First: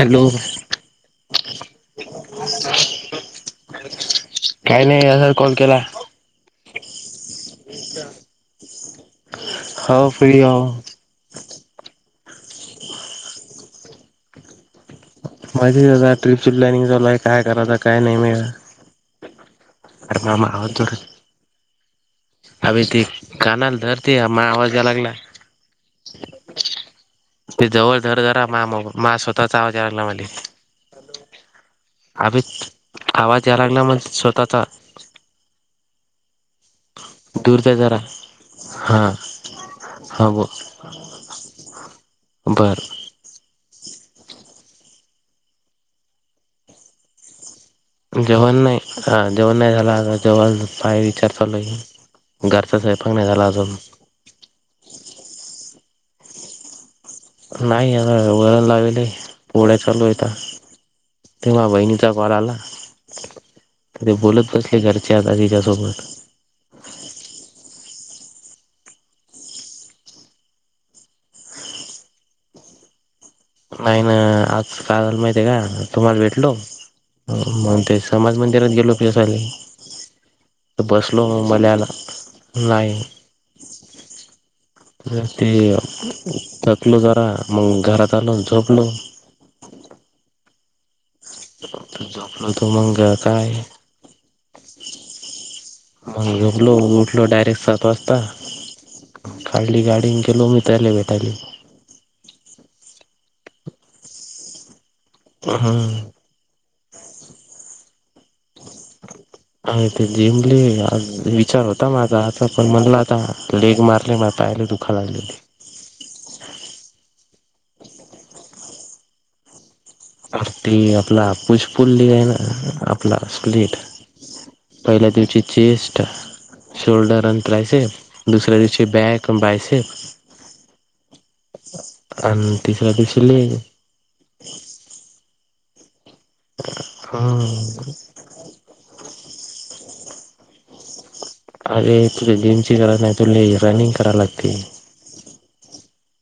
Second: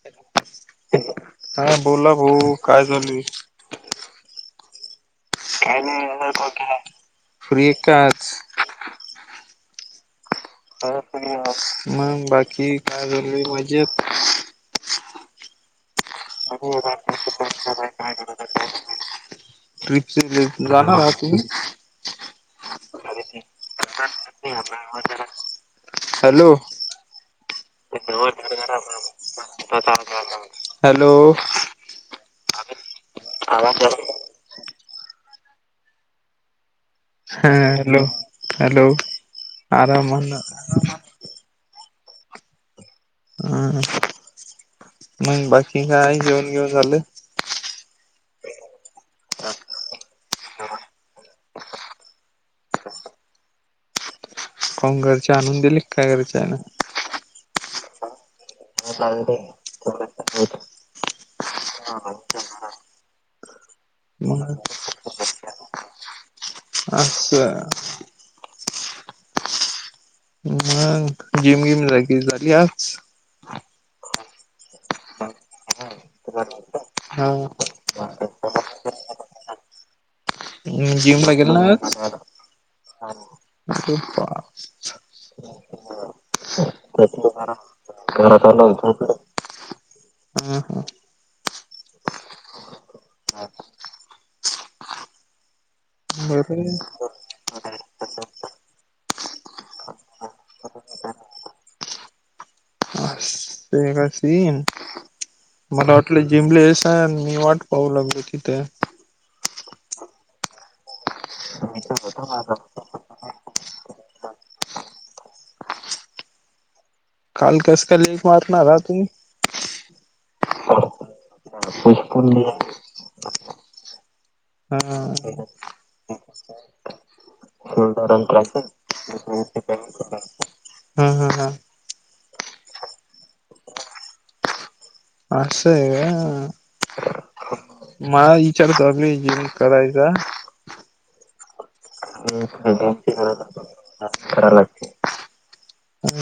Hello हा बोला भाऊ काय झालय विषय? काही नाही असच. काय नाही असच फोन केला. [unintelligible] मग बाकी काय चाललय मजेत? [unintelligible] चालू आहे [unintelligible] काय करायचं काय नाही मी जाणार अरे आहात. मामा ह [inaudible] अभे ते कनाल धर ती ह महा आवाज यायला लागला. हॅलो ते जवळ धर जरा मा मा स्वतःचा आवाज यायला लागला हॅलो अभीत आवाज यायला लागला मग हा स्वतःचा. हां दूर जा जरा हॅलो हॅलो हा आराम [unintelligible] ना बर हम्म मग बाकी काय जेवण बीवन झाल? जेवण नाही हं जेवण नाही झाल अ जेवायला बाहेर विचार चालू आहे. घरचा स्वयंपाक नाही झाला अजून. काहून घरचे आणून दिली काय घरचाला. नाही आर वरण लावेलय लागले पोळ्या चालू आहेता. तेव्हा वहिणीचा कॉल आला. ते बोलत बसले घरचे आता तिच्यासोबत. आस. मग जीम गिम झाली तुझी आज? नाहीना आज काय झाल माहिते का तुम्हाला भटलो हा मग तेच. हनुमान मंदिरात गेलो [unintelligible] तर जिम बसलो ला गेला ना आज [unintelligible] नाही. [unintelligible] ते थकलो जरा मग घरात आलो झोपलो. हम्म हम्म झोपलो होतो मग हा काय? मग बरं झोपलो उठलो डयरेक्ट सात बसता काढली गाडी गेलो मित्राले भेटायले. ते [unintelligible] मला हम्म वाटल जिमले येसान मी वाट पाहू लागलो तिथ. ह ते जिंमले विचार होता माझा आता पण म्हणला आता लेग मारले माझा पाय लय दुख [unintelligible] ले काल कस काय लेग मारणार आहात तुम्ही? ते आपला पुसपुल डे आहे ना. पुष्पुंनी आपला स्लीट पहिला हा. त्याचा चेस्ट, शोल्डर. [unintelligible] से हम्म. दुसऱ्या दिवशी बॅग बायसे. हा हा हा आणि तिसऱ्या दिवशी लेग. आसय का? हां मला विचार करायलोय जिम करायचा अरे तुझ्या जिमची गरज नाही तुले रनिंग करायला लागते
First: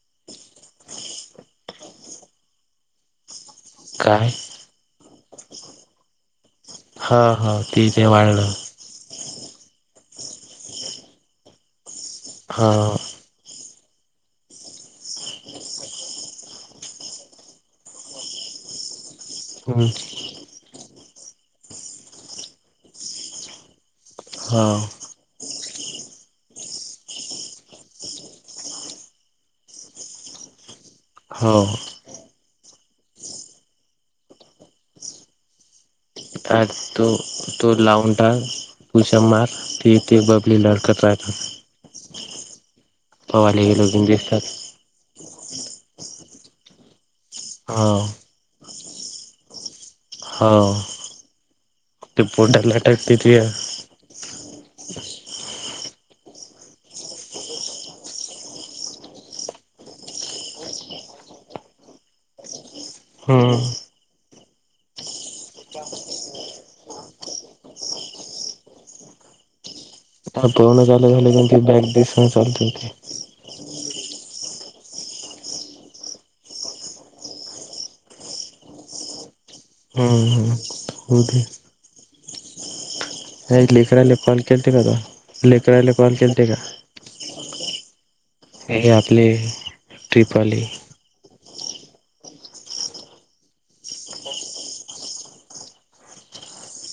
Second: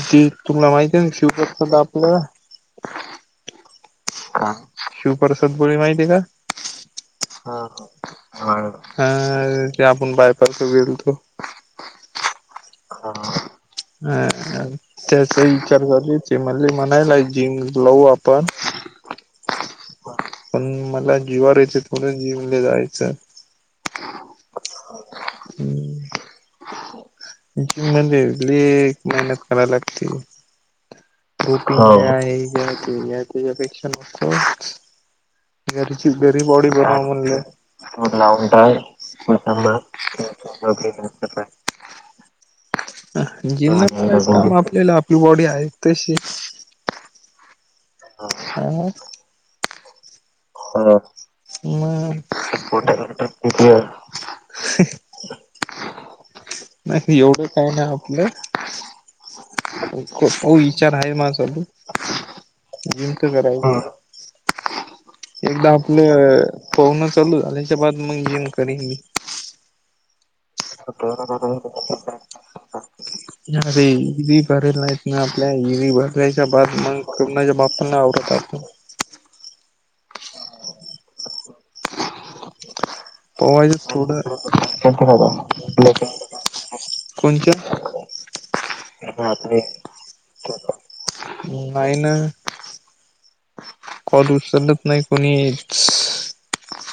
जी तुला माहिती आहे ना शिवप्रसाद आपलं काय शिवप्रसाद [inaudible] माहिती आहे का हा हा ठीक आहे वाढलं हां [inaudible] आपण बायपारक गेलतो हा अ त्याचा विचार करचे म्हणले म्हणायला जिम लावू आपण [unintelligible] पण मला जीवावर येतं थोडं जिमला जायचं हा [inaudible] एक मेहनत कराय लागती [inaudible] हो आहे ते या त्यांच्यापेक्षा [inaudible] घरी घरी आ बॉडी बनव तो म्हणलं तो टाक लावून पुशप मार ते ते बबली लडकत राहतात पवायला गेलो की [inaudible] [inaudible] दिसतात आपल्याला ती बॉडी आहे तशी हा हा हो हा ते पोटाला मग टाकते [inaudible] ते नाही एवढं काय नाही आपलं हो विचार आहे माझं तू जिमच करायच एकदा आपलं [inaudible] चालू झाल्याच्या बाद मग मी जिम करीन मी हा पूर्ण चालू झालं [inaudible] पण ती [inaudible] दिसून चालते अरे ईदी भरला नाहीत ना आपल्या ईदी भरायच्या बाद मग कुणाच्या बापाना आवडत नाय आपण हम्म हो ते हो नाही [inaudible] लेकराला कॉल केलते का तो थोडं लेकराला कॉल केलते का कोणत्या हे आपले ट्रिप आली नाही ना फोन उचलत नाही कोणीच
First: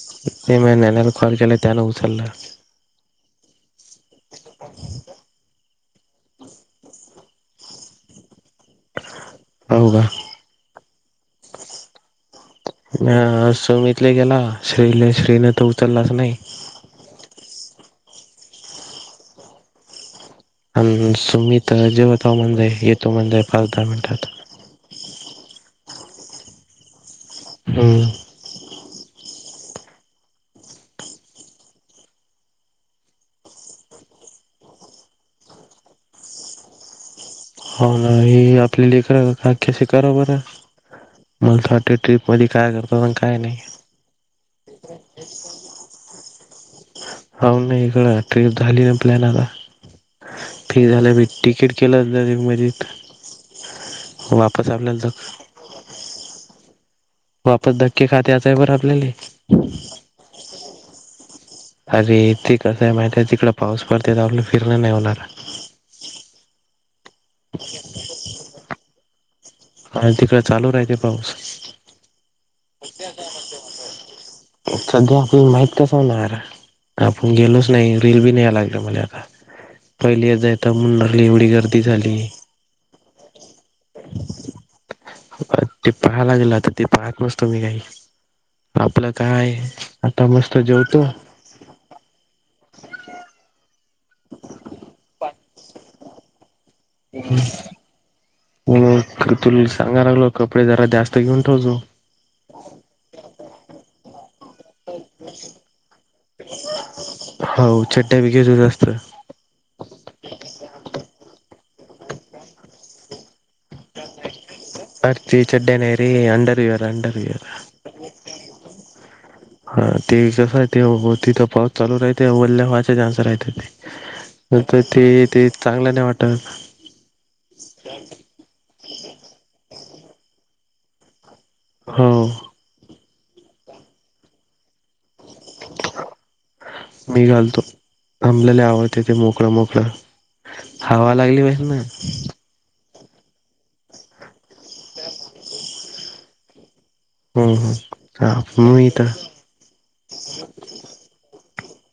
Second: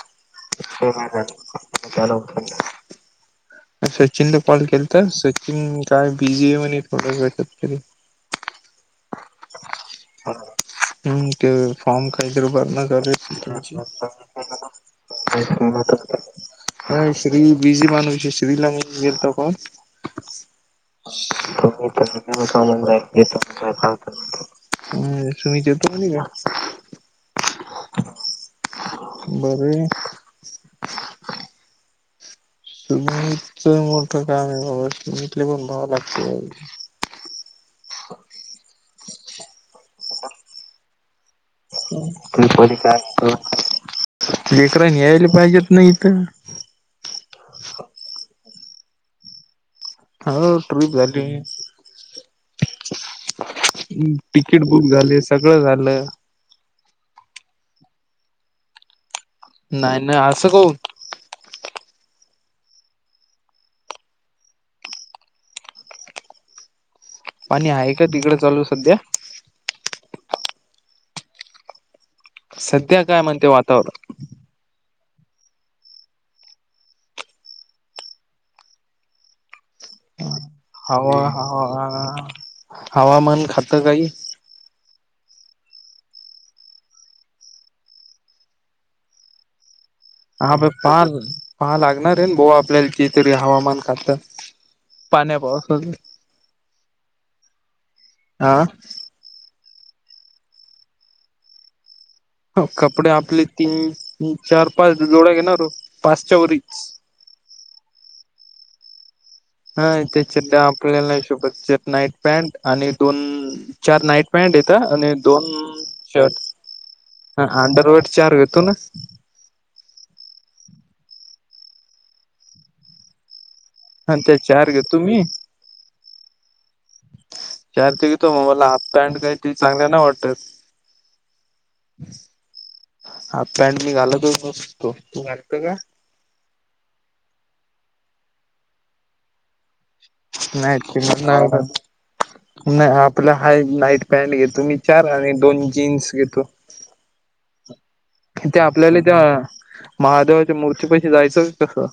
[inaudible] महिन्याने कॉल केला त्यानं उचलला सचिनला कॉल केलता सचिन काय बिझी आहे म्हणे [inaudible] हो का हम्म ते फॉर्म [inaudible] बर हा समीतले गेला श्री श्रीने तो उचललाच नाही नाही श्री बिझी माणूस श्री ला [inaudible] कॉल आणि सुमित जेवत म्हणजे येतो म्हणजे पाच दहा मिनिटात [unintelligible] हम्म [inaudible] का हम बरं हाय सुमितच मोठं काम आहे बाबा सुमितला पण भावं लागतंय हा हे आपल्या लेकर [inaudible] कसे करा बरं मला तर वाटते ट्रीप का मध्ये काय करतात आणि काय नाही लेकररानी यायला पाहिजेत ना इथं हो ना इकडं ट्रीप झाली ना प्लॅन आता हो ट्रिप फिरायला झाली भी तिकीट केलं दरी मरीत, वापस आल्याल तर क झालं. वापस धक्के खात याचाय वरं आपल्याली. नाय नाय आसं कऊन. अरे ते कसंय माहितय आहे, तिकडं पाऊस पडते त आपलं फिरण नाही होणार. पाणी आहे का तिकडं चालू सध्या. आण तिकडं चालू राहीले पाऊस. सध्या काय मंते वातावरण. सध्या आपल्याल माहित कसं होणार. आपुण गेलोच नाही. रील बी न्याय लागलं मने आता. पहिली येजायता मुणडरली हवा एवढी गर्दी झाली. हवा हवामान खातं काही. अ ते पाहाय लागेलं आता. ते पाहात बसतो मी काही. आपलं काय आहे. आता हा मस्त प पहा जेवतो. पहा लागणार आहे न बोआ, आपल्याला की तरी हवामान खातं. पाण्या पावसानं हम आ. खर तुला सांगाय लागलो. कपडे जरा जास्त घेऊन ठेवतो. हो कपडे आपले तीन, चार-पाच जोड घेणार ओ. हो छड्डा बी घे जा जास्त. हय त्या चड्ड्या आपल्याला सोबत येत नाईत. पॅन्ट आणि दोन चार नाईट पॅन्ट येतं आणि ते दोन चड्ड्या नाही रे शर्ट. अंडरविअर अंडरविअर ह आंडरवर्ड चार येतो न. हा ते कसं आहे ते, तिथं पाऊस चालू राहते वल्ल्या [unintelligible] ते. आणि त्या चार होत घेतो मी ते ते, चांगलं नाही वाटत. चार ते घेतो म मला. हाफ पॅन्ट काही ती चांगल्या नाही वाटत. हो हाप पॅन्ट मी घालतच नसतो. तू घालत का. मी घालतो. आमल्याल्या आवडते ते मोकळ मोकळ. नाही ते हावा मग लागली नाही पाहिजे घालत ना आत. नाही आपलं हाय नाईट पॅन्ट घेतो मी चार आणि दोन जीन्स घेतो. हम्म हम्म हा त्या मी आपल्याले तर त्या महादेवाच्या मूर्तीपशी जायचं कसं.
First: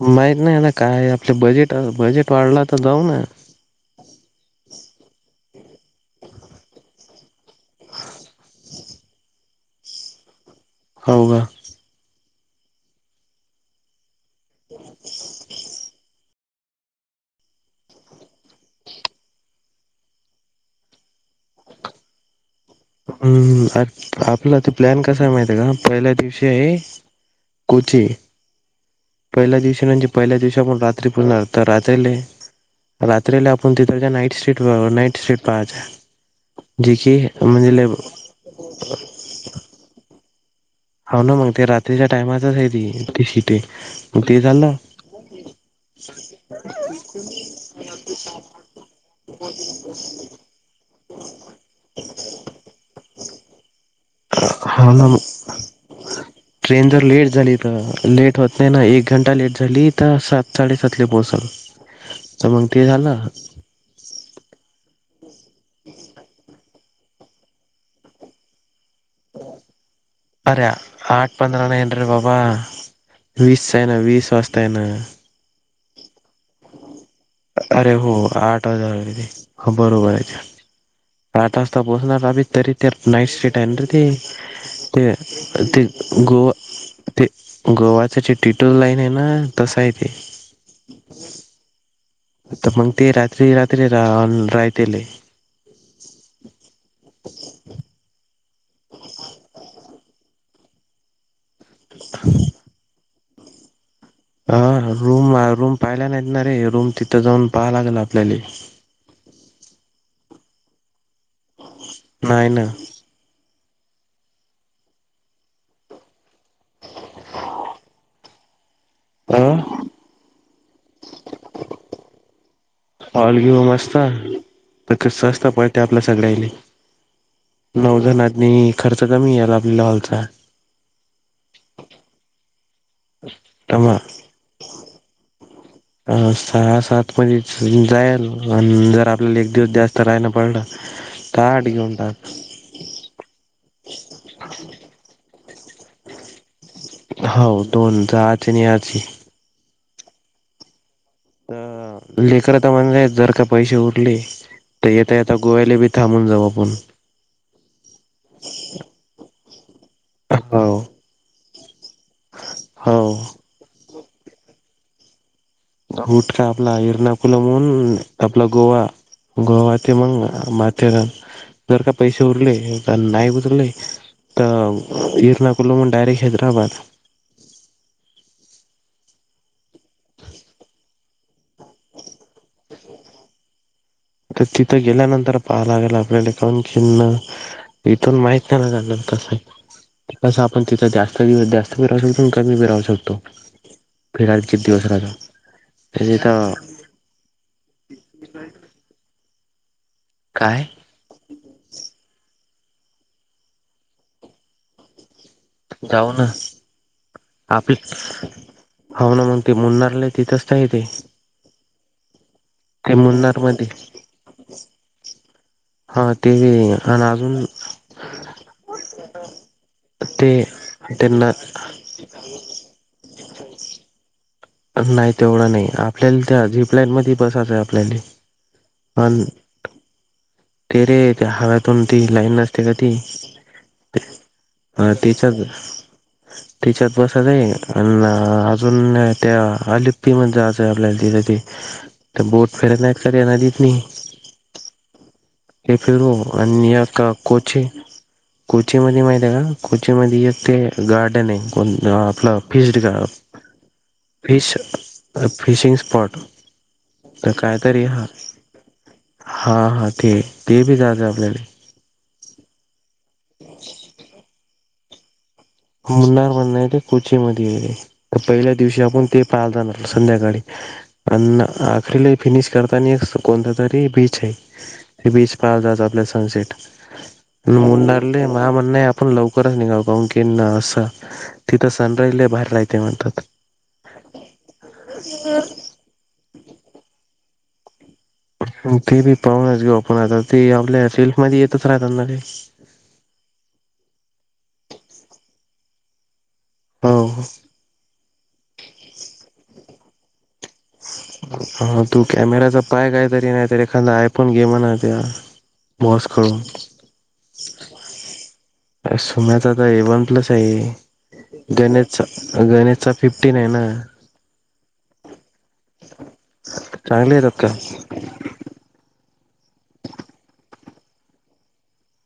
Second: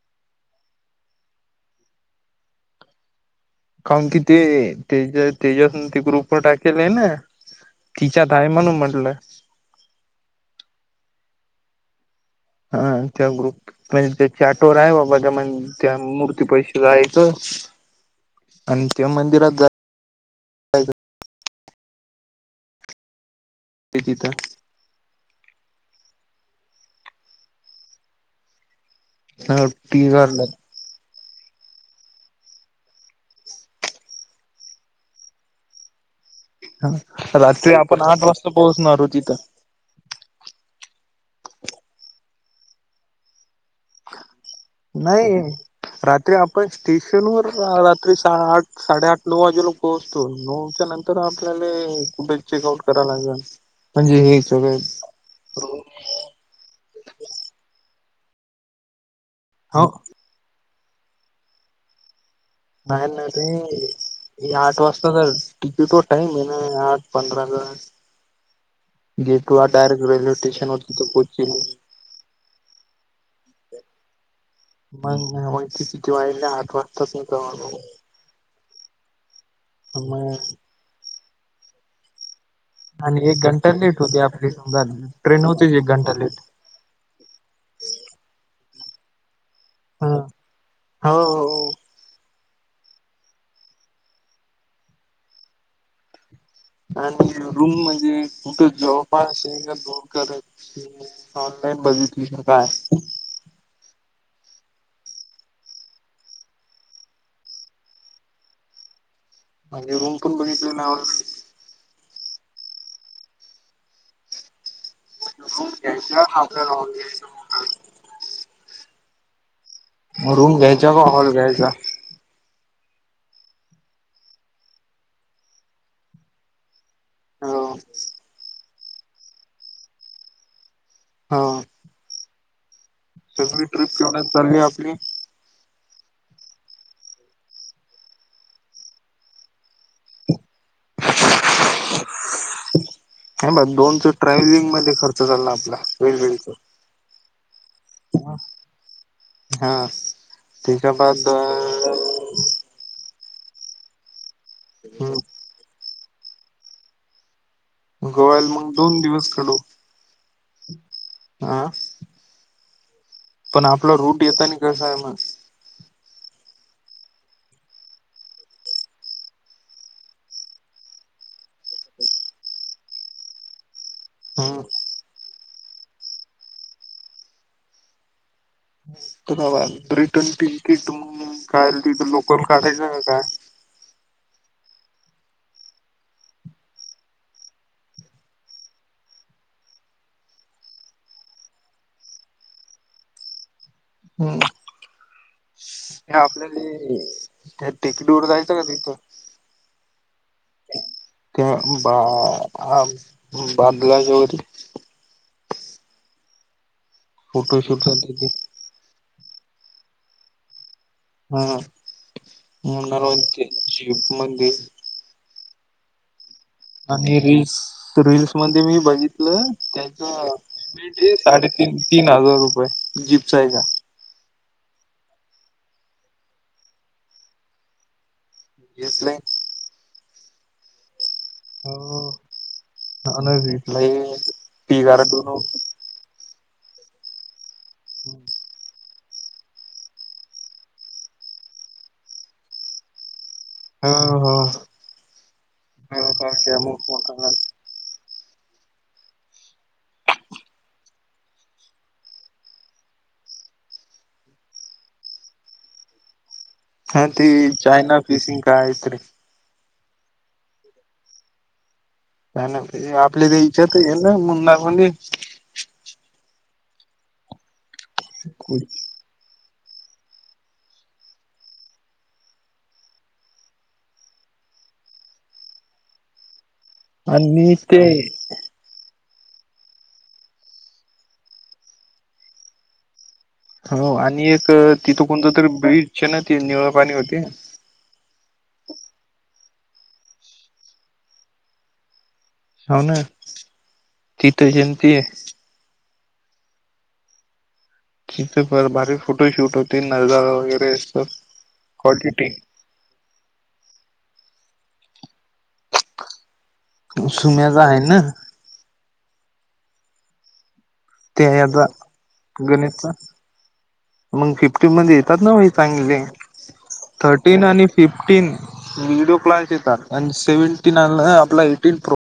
माहित नाही ना कायय आपलं बजेट. बजेट वाढला तर जाऊ ना. काउन की ते, तेज्यातेज्यातून ते ग्रुप वर टाकतील नाई ना. तिच्यात आहे म्हणून म्हटलं. हाव गा. हा त्या ग्रुप, म्हणजे त्या चॅटवर आहे बाबा त्या मं त्या मूर्तीपशी. जायचं आण त्या मंदिरात जा हम्म् तिथं आपला ते प्लॅन कसा आहे माहितय का? पहिल्या दिवशी आहे कोची. पहिल्या दिवशी म्हणजे पहिल्या दिवशी आपण रात्री पूजणार तर रात्रीले. रात्रीला आपण तिथंच्या नाईट स्वीट नाईट स्वीट पाहाच. ह. रात्री आपण आठ वाजता पोहोचणार आहोत तिथं. हाव ना मग. ते रात्रीच्या टाईमातच आहे ती, ती शिटी. नाई. रात्री आपण स्टेशन वर रात्री सहा आठ साडेआठ नऊ वाजेला पोहोचतो. नऊच्या नंत तर आपल्याले कुठे चेकआउट करा लागनं म्हणजे हे सगळं? हा ना ट्रेन जर लेट झाली तर, लेट होत नाही ना एक घंटा लेट हो झाली तर अस साडेसातला पोहचन तर मग ते झालं, हूं... आठ वाजताचा टिकीटवर टाईम हे ना आठ पंधराचा. गेटवर डायरेक्ट रेल्वे स्टेशनवरती त आठ पोहोचीन. पंधरा नाही अरे बाबा वीस आहे ना, वीस वाज मग नाही होत ते [unintelligible] आठ वाजता अरे हो आठ वाजायला आलेले हो बरोबर मग आहे. आठ वाजता पोचणार आमी तरी ते नाईट आणि एक स्ट्रिट आहे घंटा ना लेट रे होती आपली समजा ते ट्रेन ते होतीच ते एक घंटा लेट गोवा, ते गोवाचं जे टिटर लाईन आहे ना, तसं आहे ते. होअ... तर मग ते रात्री-रात्री राहून राहतेले आणि रूम म्हणजे कुठं जवळपास दोर करायची. ऑनलाईन बघू त शकात ह रूम -रूम पाहायला नाहीत ना रे, रूम तिथं जाऊन पहा लागल आपल्याले. म्हणजे रूम पण बघितले नाय [unintelligible] नाही ना.. [inaudible] आं.. मग रूम घ्यायचा, का हॉल घ्यायचा? हॉल घेऊ मस्त तर कस असत बेटर न सगळ्याले. नऊ जणातनी खर्च कमी येईल आपल्याला हॉलचा. हा फॅमिली ट्रिप तमा केवढयात चाललीये आपली. अ सहा-सात मधेच जायल आणि जर आपल्याला एक दिवस जास्त राहायना पडलं, ताट घेऊन टाक. नाही बघ दोनच ट्रॅव्हलिंग मध्ये खर्च चालला आपला वेगवेगळीचं. हो दोन जाआची आणि याची. हा तेके बाद दोन लेकरं तर म्हणलेत जर का पैसे उरले तर येता-येता, गोव्याले बी थांबून जाऊ आपण. गोव्याले मग दोन दिवस काडू आं... हाव. पण आपला, रूट येतानी कसा आहे मग? रूट काय आपला, एर्णा पूलावून आपला गोवा. गोवा ते मंग माथेरान. जर का पैसे उरले, येताना नाही गुजरले तर एरणा कुलाम्हून, डायरेक्ट हैदराबाद. त गावात रिटर्न तिकीट म.. काढली तर लोकल काढायचं का काय? तर तिथं गेल्यानंतर पाहायला लागेल आपल्याले खाऊन-खीणं इथून माहित नाही, ना जाणार कसं आहे? तसं आपण तिथं, जास्त दिवस जास्त बी राहू शकतो आणि कमी बी राहू शकतो. हम् फिरायला किती दिवस राहता? हे आपल्याले, त्या टेकडीवर जायचं का तिथं? काय? त्या बा, बांदलाच्या [unintelligible] वरी. जाऊ ना. फोटोशूट आपीच साठी ते हावना मग ते म्हणुन राहिले तिथंच तर आहे ते. हा, ते मूण्णार मुन्नार रावांचे मध्ये जिफ मधी. हा, ते हे आणि रील्स, रील्स मध्ये मी बघितलं त्याचा, ते बी ड्रेस त्यांना साडेतीन-तीन हजार रुपये, जीप्सायचा आहे त्या. तसं नाही, तेवढा नाही आपल्याला त्या झीपलाईन मध्ये, बसायचंय आपल्याले. Zip line. ते, रे त्या हव्यातून ती लाईन नसते का ते? आणि घेतलाय ती हां गार दोन तिच्यात, हो तिच्यात बसायचं आहे अन अजून त्या अलिप्पीती मध्ये जायचंय आपल्याला तिथं ते त्या बोट फिरत नाहीत का रे त्या नदीत नी. हा हा. ते फिरू आणि या का मोठमोठा कोचे कोचीमध्ये माहिती आहे का? कोची मध्ये एक ते गार्डन आहे कोण आपलं फिस्डं गा [inaudible] फिश, फिशिंग-स्पॉट. हा ते चायना फिशिंग काय तरी. हा हा ते, ते बी जायचयं आपल्याले. त्याना आपल्या ते इच्यात येईल ना मुन्नार, मून्नी. मुन्नार म्हणणं आहे ते कोची मध्ये आहे. तर पहिल्या दिवशी आपण ते पाहात जाणार संध्याकाळी. प्रन्नं आखरीला ही फिनिश करताना एक कोणता तरी बीच आहे? ते बीच पाहायला जायचं आपल्याला सनसेट. आणि ते मुंन्नारले मायं म्हणणं आपण लवकरच निघावं कावून की इन्नं असं तिथं सनराईज लई भारी राहीते म्हणतात. हो आणि एक तिथं कोणतं तर ब्रीज आहे ना तिथं निळं पाणी होते? अन ते बी पाहूनच घेऊ आपण आता ते आपल्या सेल्फ मध्ये येतंच राहतं ना रे. हौ नं, तिथं जैनती हे. हो. तिथं, फार भारी फोटोशूट होतील नजारा वगैरे असत हा, तू क्वालिटी कॅमेऱ्याचा पाहे काहीतरी नाहीतर एखादा आयफोन घे म्हणा त्या बॉस कडून. सुम्याचा आहे ना? अं सुम्याचाच आहे, वन प्लस आहे. त्या याचा गणेश, गणेश गणेशचा चा फिफ्टीन आहे ना? मग फिफ्टी मध्ये येतात ना भाई चांगले, चांगले येतात थर्टीन का आणि फिफ्टीन व्हडिओ क्लास येतात आणि सेव्हन्टीन आलायं आपला एटीन प्रो